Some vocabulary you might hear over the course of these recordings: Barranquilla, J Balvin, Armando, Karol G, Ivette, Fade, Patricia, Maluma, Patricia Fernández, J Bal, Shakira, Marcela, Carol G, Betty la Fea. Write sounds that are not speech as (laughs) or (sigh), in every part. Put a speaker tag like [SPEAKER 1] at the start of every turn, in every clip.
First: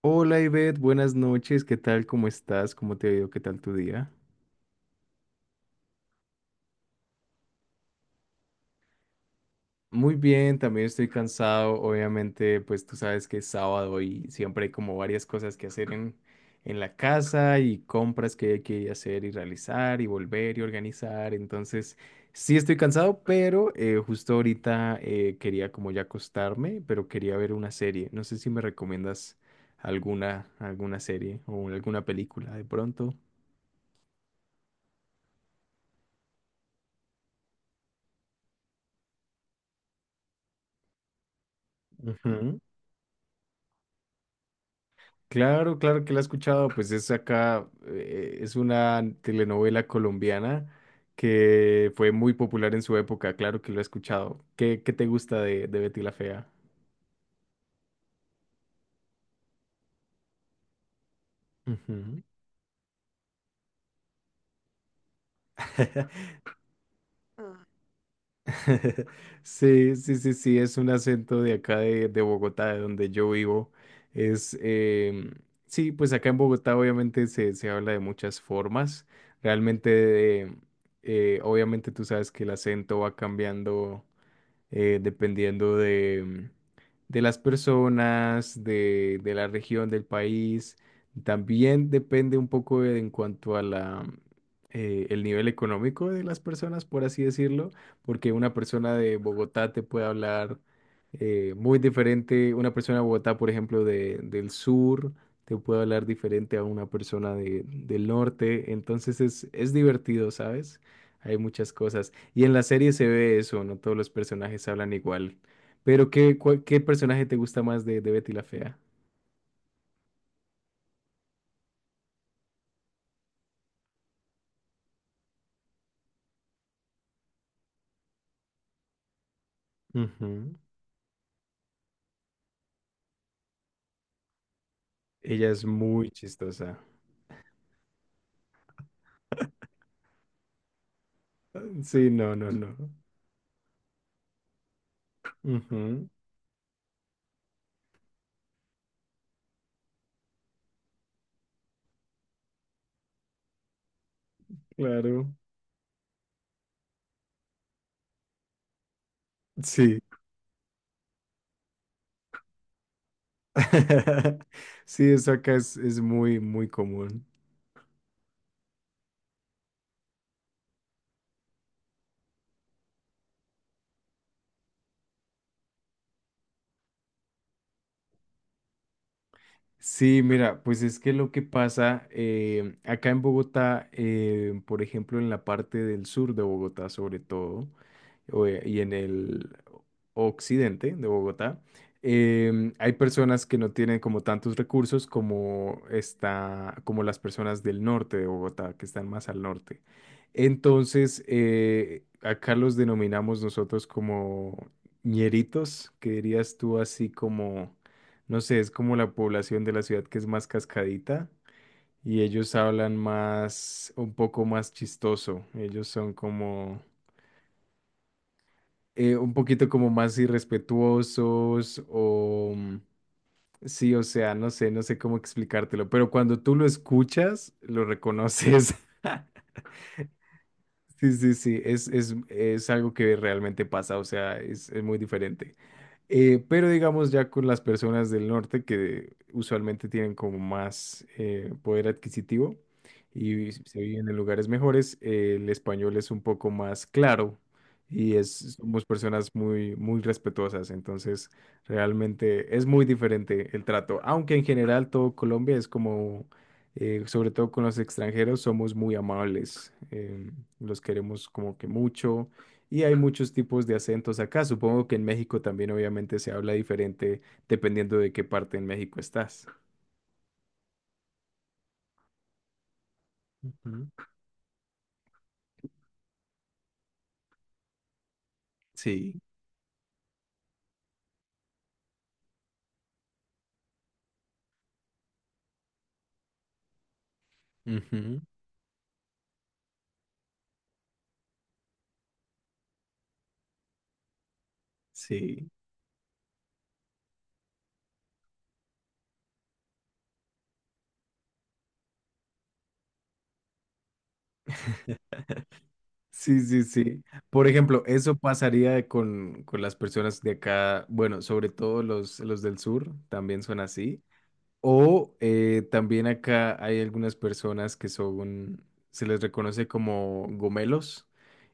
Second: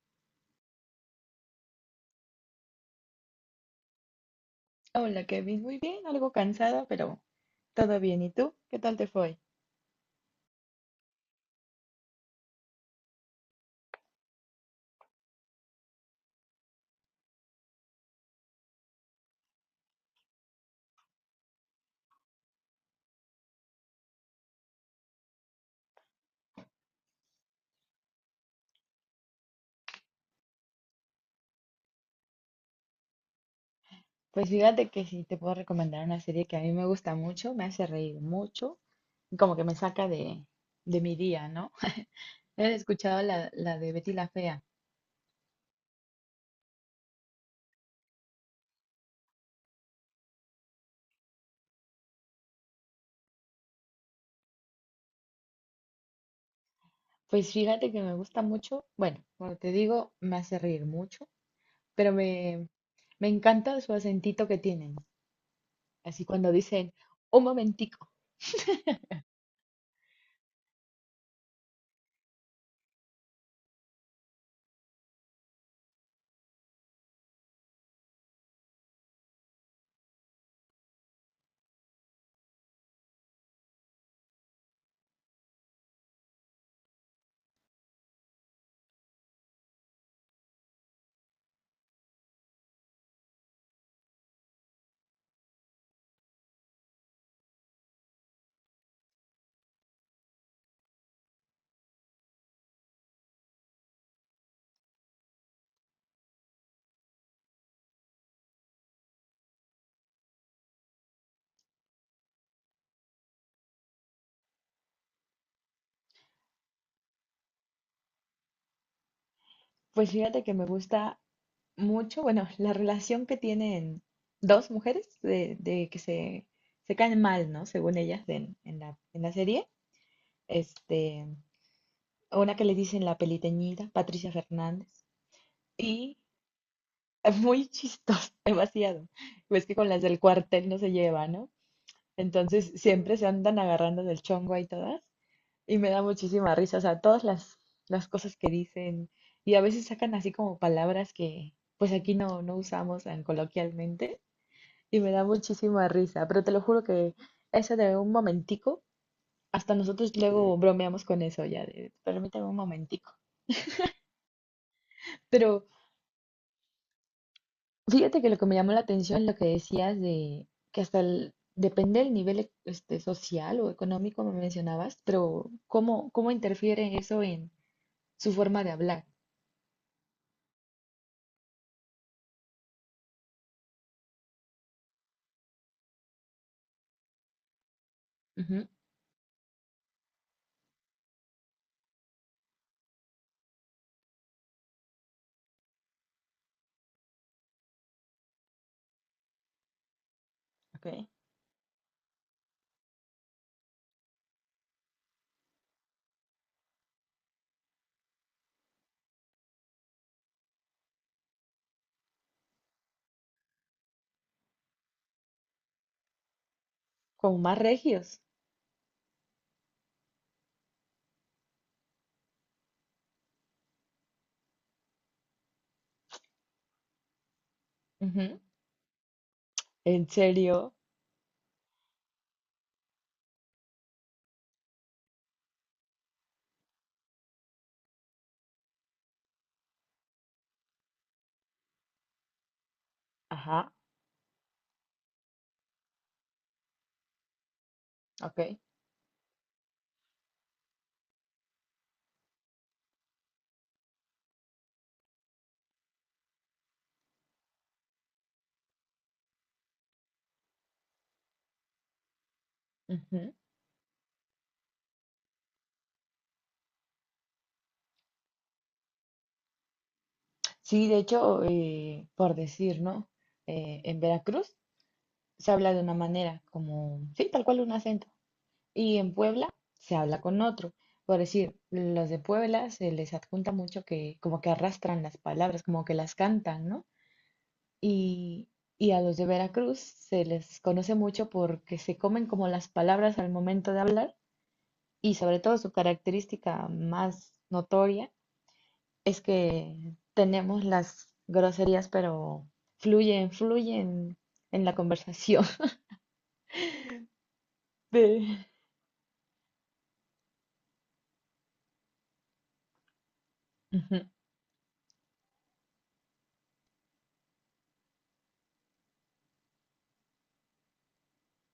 [SPEAKER 1] Hola Ivette, buenas noches, ¿qué tal? ¿Cómo estás? ¿Cómo te ha ido? ¿Qué tal tu día?
[SPEAKER 2] Hola Kevin, muy bien, algo cansada, pero todo bien. ¿Y tú? ¿Qué tal te fue?
[SPEAKER 1] Muy bien, también estoy cansado, obviamente, pues tú sabes que es sábado y siempre hay como varias cosas que hacer en la casa y compras que hay que hacer y realizar y volver y organizar, entonces sí estoy cansado, pero justo ahorita quería como ya acostarme, pero quería ver una serie, no sé si me recomiendas alguna serie o alguna película de pronto.
[SPEAKER 2] Pues fíjate que sí, te puedo recomendar una serie que a mí me gusta mucho, me hace reír mucho, y como que me saca de mi día, ¿no? (laughs) ¿Has escuchado la de Betty la Fea?
[SPEAKER 1] Claro, claro que la he escuchado, pues es acá, es una telenovela colombiana que fue muy popular en su época, claro que lo he escuchado. ¿Qué te gusta de Betty la Fea?
[SPEAKER 2] Pues fíjate que me gusta mucho, bueno, como te digo, me hace reír mucho, pero
[SPEAKER 1] Ujú.
[SPEAKER 2] me encanta su acentito que tienen. Así
[SPEAKER 1] (laughs)
[SPEAKER 2] cuando dicen, un momentico.
[SPEAKER 1] Sí, sí, sí, sí, es un acento de acá de Bogotá, de donde yo vivo. Es, em, sí, pues acá en Bogotá obviamente se habla de muchas formas. Realmente, obviamente tú sabes que el acento va cambiando dependiendo de las personas, de la región, del país. También depende un poco en cuanto a la, el nivel económico de las personas, por así decirlo, porque una persona de Bogotá te puede hablar muy diferente, una persona de Bogotá, por ejemplo, del sur, te puede hablar diferente a una persona del norte, entonces es divertido, ¿sabes? Hay muchas cosas. Y en la serie se ve eso, no todos los personajes hablan igual. Pero ¿ qué personaje te gusta más de Betty la Fea?
[SPEAKER 2] Pues fíjate que me gusta mucho, bueno, la relación que tienen dos mujeres de que se caen mal, ¿no? Según ellas en, en la serie.
[SPEAKER 1] Ujú.
[SPEAKER 2] Este, una que le dicen la peliteñida, Patricia Fernández,
[SPEAKER 1] Ella es muy
[SPEAKER 2] y
[SPEAKER 1] chistosa.
[SPEAKER 2] es muy chistoso, (laughs) demasiado. Pues que con las del cuartel no se lleva, ¿no?
[SPEAKER 1] Sí, no, no,
[SPEAKER 2] Entonces
[SPEAKER 1] no.
[SPEAKER 2] siempre se andan agarrando del chongo ahí todas. Y me da
[SPEAKER 1] Ujú.
[SPEAKER 2] muchísima risa, o sea, todas las cosas que dicen y a veces sacan así como palabras que pues aquí no usamos tan coloquialmente y me da
[SPEAKER 1] Claro.
[SPEAKER 2] muchísima risa, pero te lo juro que eso de un momentico, hasta
[SPEAKER 1] Sí.
[SPEAKER 2] nosotros luego bromeamos con eso ya, de, permítame un momentico.
[SPEAKER 1] (laughs) Sí, eso acá
[SPEAKER 2] Pero
[SPEAKER 1] es muy, muy común.
[SPEAKER 2] fíjate que lo que me llamó la atención es lo que decías de que hasta depende del nivel, este, social o económico me mencionabas, pero ¿cómo, cómo interfiere eso en su forma de hablar?
[SPEAKER 1] Sí, mira, pues es que lo que pasa acá en Bogotá, por ejemplo, en la parte del sur de Bogotá sobre todo, o,
[SPEAKER 2] Ujú,
[SPEAKER 1] y en el occidente de Bogotá, hay personas que no tienen como tantos recursos como está, como las personas del norte de Bogotá, que están más al norte.
[SPEAKER 2] ok.
[SPEAKER 1] Entonces, acá los denominamos nosotros como ñeritos, que dirías tú así como, no sé, es como la población de la ciudad que es más cascadita. Y ellos hablan más, un poco más chistoso. Ellos son como,
[SPEAKER 2] Como más regios.
[SPEAKER 1] un poquito como más irrespetuosos o sí, o sea, no sé, no sé cómo explicártelo, pero cuando tú lo escuchas, lo
[SPEAKER 2] Ujú.
[SPEAKER 1] reconoces. (laughs)
[SPEAKER 2] ¿En serio?
[SPEAKER 1] Sí, sí, sí, es algo que realmente pasa, o sea, es muy diferente. Pero digamos ya con las personas del norte que usualmente tienen como más poder adquisitivo y
[SPEAKER 2] Ajá.
[SPEAKER 1] se viven en lugares mejores, el español es un poco más claro y es,
[SPEAKER 2] Ok.
[SPEAKER 1] somos personas muy, muy respetuosas, entonces realmente es muy diferente el trato, aunque en general todo Colombia es como, sobre todo con los extranjeros, somos muy amables, los queremos como que mucho y hay muchos
[SPEAKER 2] Ujú.
[SPEAKER 1] tipos de acentos acá. Supongo que en México también obviamente se habla diferente dependiendo de qué parte en México estás.
[SPEAKER 2] Sí, de hecho, por decir, ¿no?
[SPEAKER 1] Ujú.
[SPEAKER 2] En Veracruz se habla de una manera, como, sí, tal cual un acento. Y en
[SPEAKER 1] Sí.
[SPEAKER 2] Puebla se habla con otro. Por decir, los de Puebla se les adjunta mucho que como que arrastran las palabras, como que las cantan, ¿no?
[SPEAKER 1] Ujú.
[SPEAKER 2] Y, y a los de Veracruz se les conoce mucho porque se comen como las palabras al momento de hablar, y sobre
[SPEAKER 1] Sí.
[SPEAKER 2] todo su característica más notoria es que tenemos las groserías, pero fluyen, fluyen en la conversación.
[SPEAKER 1] Sí, sí, sí. Por ejemplo,
[SPEAKER 2] (laughs)
[SPEAKER 1] eso
[SPEAKER 2] De...
[SPEAKER 1] pasaría con las personas de acá, bueno, sobre todo los del sur, también son
[SPEAKER 2] Ujú.
[SPEAKER 1] así. O también acá hay algunas personas que son, se les reconoce como gomelos,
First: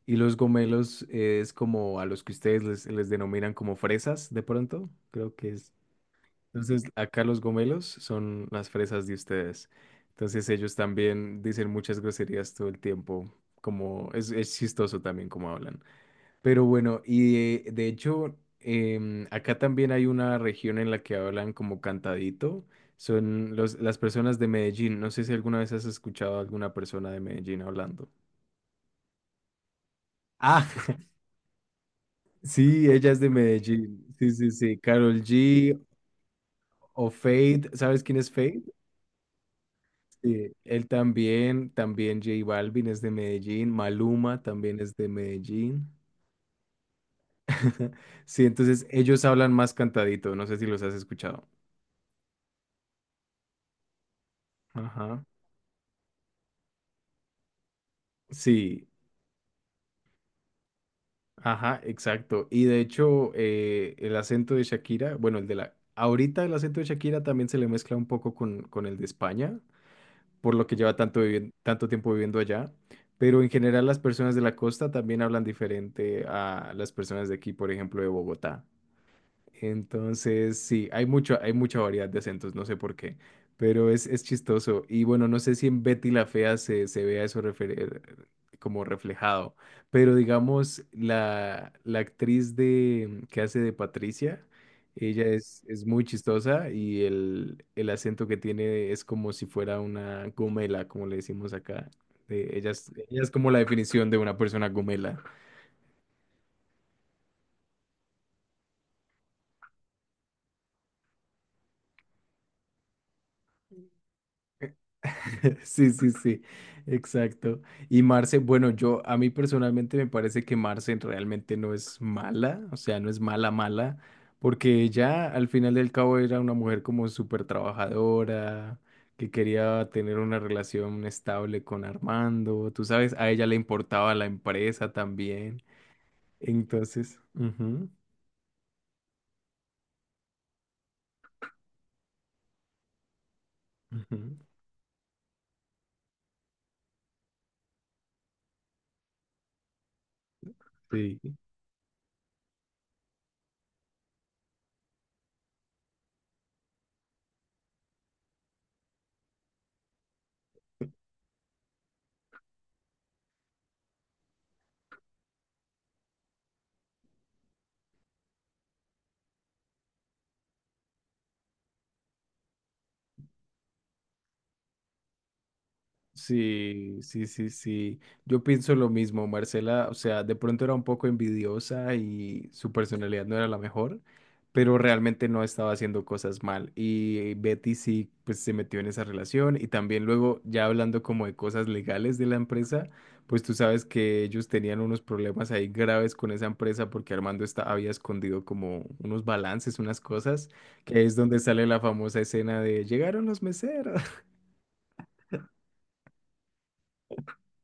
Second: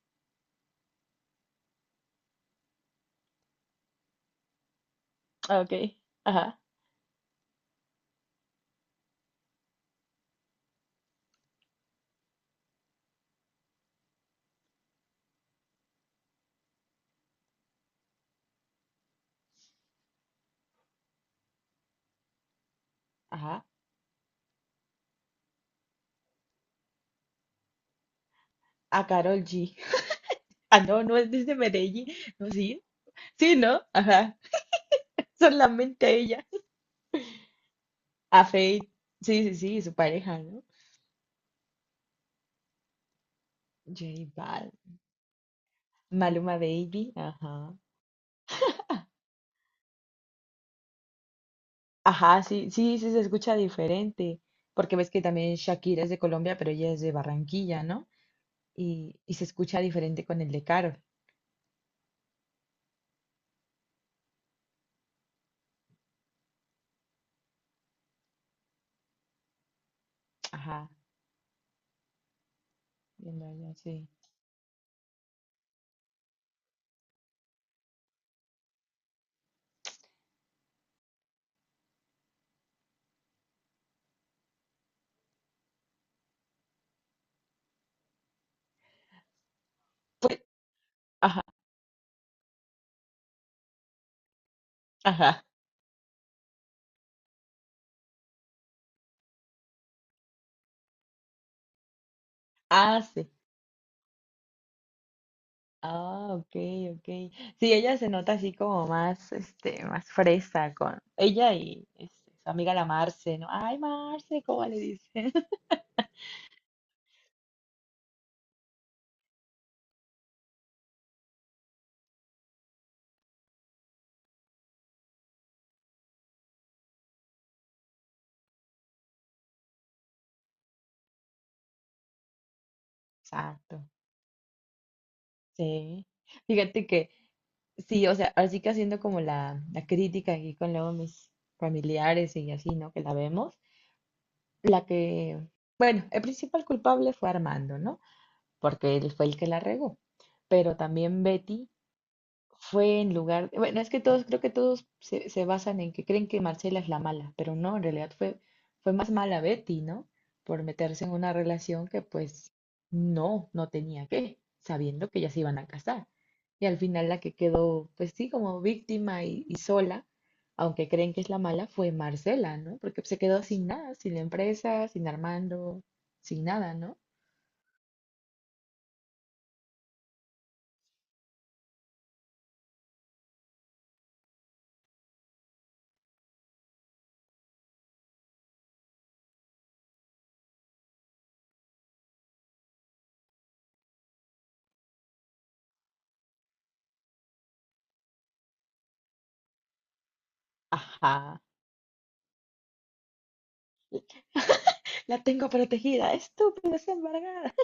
[SPEAKER 1] y los gomelos es como a los que ustedes les denominan como fresas, de pronto, creo que
[SPEAKER 2] Ah, ok,
[SPEAKER 1] es.
[SPEAKER 2] ajá,
[SPEAKER 1] Entonces, acá los gomelos son las fresas de ustedes. Entonces, ellos también dicen muchas groserías todo el tiempo, como es chistoso también como hablan. Pero bueno, y de hecho, acá también hay una región en la que hablan como cantadito. Son
[SPEAKER 2] ajá.
[SPEAKER 1] los, las personas de Medellín. No sé si alguna vez has escuchado a alguna persona de Medellín hablando.
[SPEAKER 2] A Carol G. (laughs)
[SPEAKER 1] Ah,
[SPEAKER 2] Ah, no, no
[SPEAKER 1] (laughs)
[SPEAKER 2] es desde Medellín. No, sí.
[SPEAKER 1] sí, ella es de
[SPEAKER 2] Sí, ¿no?
[SPEAKER 1] Medellín. Sí,
[SPEAKER 2] Ajá.
[SPEAKER 1] sí, sí. Karol G
[SPEAKER 2] Solamente ella.
[SPEAKER 1] o Fade. ¿Sabes quién es
[SPEAKER 2] A
[SPEAKER 1] Fade?
[SPEAKER 2] Faith. Sí, sí, sí, su pareja,
[SPEAKER 1] Sí,
[SPEAKER 2] ¿no?
[SPEAKER 1] él también. También J Balvin es de Medellín.
[SPEAKER 2] J
[SPEAKER 1] Maluma
[SPEAKER 2] Bal.
[SPEAKER 1] también es de Medellín.
[SPEAKER 2] Maluma Baby. Ajá.
[SPEAKER 1] (laughs) Sí, entonces ellos hablan más cantadito. No sé si los has escuchado.
[SPEAKER 2] Ajá, sí, sí, sí se escucha diferente, porque ves que
[SPEAKER 1] Ajá.
[SPEAKER 2] también Shakira es de Colombia, pero ella es de Barranquilla, ¿no?
[SPEAKER 1] Sí.
[SPEAKER 2] Y se escucha diferente con el de Caro.
[SPEAKER 1] Ajá, exacto. Y de hecho, el acento de Shakira, bueno, el de la... Ahorita el acento de Shakira también se le mezcla un poco con el de España, por lo que
[SPEAKER 2] Ajá,
[SPEAKER 1] lleva tanto, tanto tiempo viviendo allá. Pero
[SPEAKER 2] viendo
[SPEAKER 1] en
[SPEAKER 2] allá,
[SPEAKER 1] general las
[SPEAKER 2] sí.
[SPEAKER 1] personas de la costa también hablan diferente a las personas de aquí, por ejemplo, de Bogotá. Entonces, sí, hay mucho, hay mucha variedad de acentos, no sé por qué, pero es chistoso. Y bueno, no sé si en Betty la Fea se vea eso como reflejado, pero
[SPEAKER 2] Pues,
[SPEAKER 1] digamos,
[SPEAKER 2] ajá,
[SPEAKER 1] la actriz que hace de Patricia, ella
[SPEAKER 2] ajá.
[SPEAKER 1] es muy chistosa y el acento que tiene es como si fuera una gomela, como le decimos acá. Ella es,
[SPEAKER 2] Ah,
[SPEAKER 1] ella es
[SPEAKER 2] sí.
[SPEAKER 1] como la definición de una persona gomela.
[SPEAKER 2] Ah, ok, ok. Sí, ella se nota así como más, este, más fresa con ella y este, su amiga la Marce, ¿no? Ay, Marce, ¿cómo le dicen? (laughs)
[SPEAKER 1] (laughs) Sí, sí, sí, exacto. Y Marce, bueno, yo a mí personalmente me parece que Marce realmente no es mala, o sea, no es mala, mala, porque ella al final del cabo era una mujer como súper trabajadora, que quería tener una relación estable con Armando, tú sabes, a ella le
[SPEAKER 2] Exacto.
[SPEAKER 1] importaba la empresa también.
[SPEAKER 2] Sí. Fíjate que
[SPEAKER 1] Entonces, ujú,
[SPEAKER 2] sí, o sea, así que haciendo como la crítica aquí con luego mis familiares y así, ¿no? Que la vemos.
[SPEAKER 1] ujú,
[SPEAKER 2] La que, bueno, el principal culpable fue Armando, ¿no? Porque él fue el que la regó. Pero también
[SPEAKER 1] sí.
[SPEAKER 2] Betty fue en lugar, bueno, es que todos, creo que todos se basan en que creen que Marcela es la mala, pero no, en realidad fue, fue más mala Betty, ¿no? Por meterse en una relación que pues no tenía que, sabiendo que ya se iban a casar. Y al final la que quedó, pues sí, como víctima y sola, aunque creen que es la mala, fue Marcela, ¿no? Porque se quedó sin nada, sin la empresa, sin Armando, sin nada, ¿no?
[SPEAKER 1] Sí, sí, sí, sí. Yo pienso lo mismo, Marcela. O sea, de pronto era un poco envidiosa y su personalidad no era la mejor, pero realmente no estaba haciendo cosas mal. Y Betty sí, pues se metió en esa relación. Y también luego, ya hablando como de cosas legales de la empresa, pues tú sabes que ellos tenían unos problemas ahí graves con esa empresa porque Armando está, había escondido como unos balances, unas cosas, que es donde
[SPEAKER 2] Ajá.
[SPEAKER 1] sale la famosa escena de llegaron los meseros. (laughs)
[SPEAKER 2] (laughs) La tengo protegida, estúpida, es embargada.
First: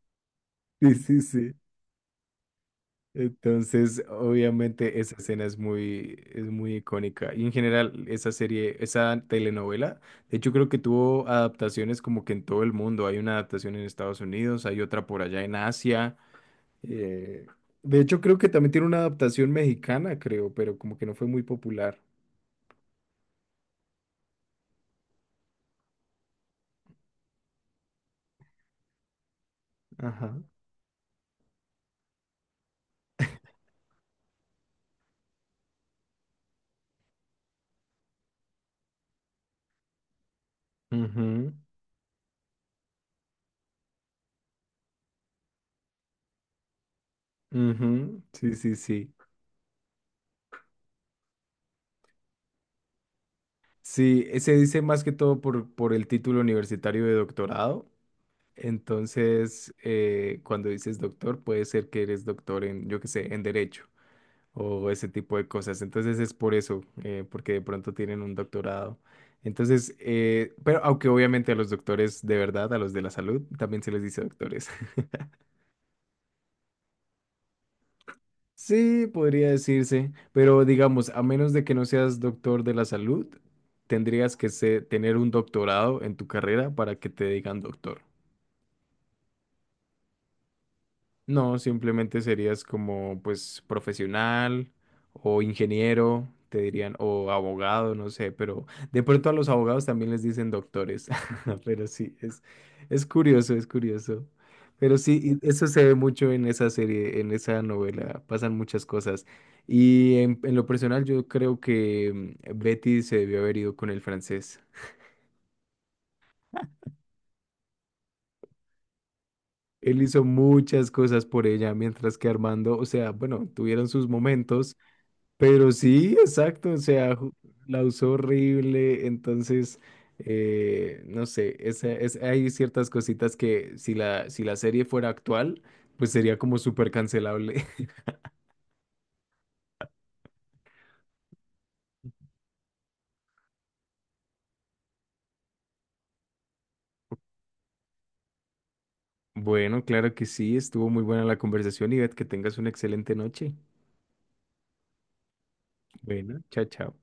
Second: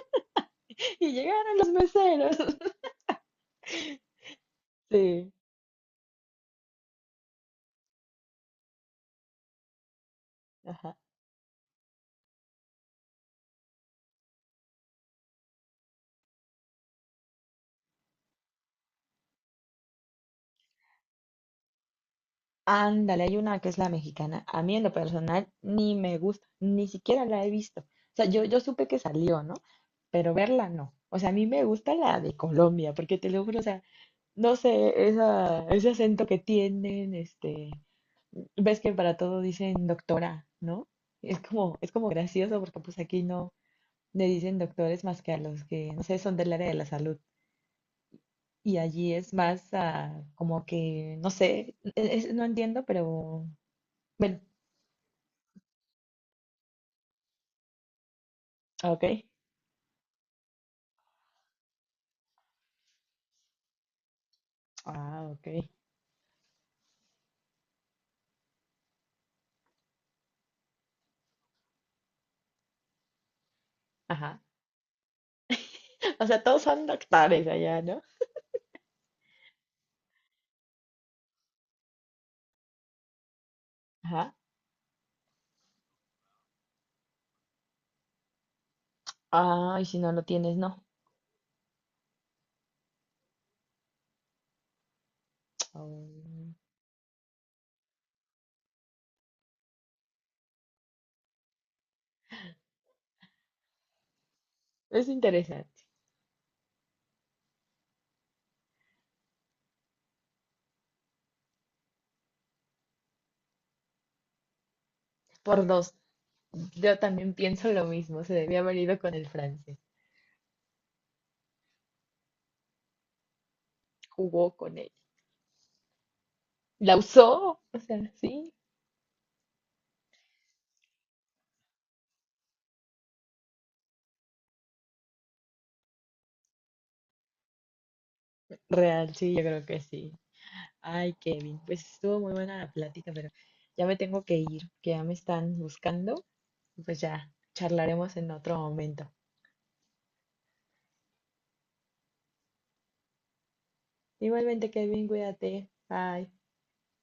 [SPEAKER 1] Sí,
[SPEAKER 2] Y
[SPEAKER 1] sí, sí.
[SPEAKER 2] llegaron los meseros. (laughs)
[SPEAKER 1] Entonces, obviamente esa
[SPEAKER 2] Sí,
[SPEAKER 1] escena es muy icónica. Y en general, esa serie, esa telenovela, de hecho creo que
[SPEAKER 2] ajá.
[SPEAKER 1] tuvo adaptaciones como que en todo el mundo. Hay una adaptación en Estados Unidos, hay otra por allá en Asia. eh, de hecho creo que también tiene una adaptación mexicana, creo, pero como que no fue muy popular.
[SPEAKER 2] Ándale, hay una que es la mexicana. A mí en lo personal ni me gusta, ni siquiera la he visto. O sea, yo supe que salió, ¿no? Pero
[SPEAKER 1] Ajá.
[SPEAKER 2] verla no. O sea, a mí me gusta la de Colombia, porque te lo juro, o sea, no sé, esa, ese acento que tienen, este, ves que para todo dicen doctora, ¿no?
[SPEAKER 1] Ujú,
[SPEAKER 2] Es como gracioso porque pues aquí no le dicen doctores más que a los que, no sé, son del área de la salud.
[SPEAKER 1] ujú. Sí, sí,
[SPEAKER 2] Y
[SPEAKER 1] sí.
[SPEAKER 2] allí es más ah, como que, no sé, no entiendo, pero
[SPEAKER 1] Sí,
[SPEAKER 2] bueno,
[SPEAKER 1] se dice más que todo por el título universitario de doctorado.
[SPEAKER 2] ok.
[SPEAKER 1] Entonces, cuando dices doctor, puede ser que eres doctor en, yo qué sé, en derecho o ese
[SPEAKER 2] Ah,
[SPEAKER 1] tipo de
[SPEAKER 2] ok.
[SPEAKER 1] cosas. Entonces es por eso, porque de pronto tienen un doctorado. Entonces, pero aunque obviamente a los doctores de verdad, a los de la salud, también se les dice
[SPEAKER 2] Ajá.
[SPEAKER 1] doctores. (laughs)
[SPEAKER 2] (laughs) O sea, todos son doctores allá, ¿no?
[SPEAKER 1] Sí, podría decirse, pero digamos, a menos de que no seas doctor de la salud,
[SPEAKER 2] Ajá.
[SPEAKER 1] tendrías que tener un doctorado en tu carrera para que te digan doctor.
[SPEAKER 2] Ah, y si no lo tienes, no.
[SPEAKER 1] No, simplemente serías como pues profesional o
[SPEAKER 2] (tsk)
[SPEAKER 1] ingeniero,
[SPEAKER 2] Oh,
[SPEAKER 1] te dirían, o abogado, no sé, pero de pronto a los abogados también les dicen doctores, (laughs) pero sí, es curioso, es curioso. Pero
[SPEAKER 2] es
[SPEAKER 1] sí, y eso se
[SPEAKER 2] interesante.
[SPEAKER 1] ve mucho en esa serie, en esa novela, pasan muchas cosas. Y en lo personal yo creo que Betty se debió haber ido con el francés.
[SPEAKER 2] Por dos. Yo también pienso lo mismo. Se debía haber ido con el francés.
[SPEAKER 1] Él hizo muchas cosas por ella, mientras que Armando, o sea, bueno, tuvieron sus
[SPEAKER 2] Jugó
[SPEAKER 1] momentos.
[SPEAKER 2] con él.
[SPEAKER 1] Pero sí, exacto, o
[SPEAKER 2] La
[SPEAKER 1] sea,
[SPEAKER 2] usó. O
[SPEAKER 1] la
[SPEAKER 2] sea,
[SPEAKER 1] usó
[SPEAKER 2] sí.
[SPEAKER 1] horrible, entonces, no sé, hay ciertas cositas que si la serie fuera actual, pues sería como súper cancelable. (laughs)
[SPEAKER 2] Real, sí, yo creo que sí. Ay, Kevin, pues estuvo muy buena la plática, pero ya me tengo que ir, que ya me están buscando. Pues ya charlaremos en otro momento.
[SPEAKER 1] Bueno, claro que sí, estuvo muy buena la conversación y Ivette, que tengas una excelente noche.
[SPEAKER 2] Igualmente, Kevin, cuídate. Bye.
[SPEAKER 1] Bueno, chao, chao.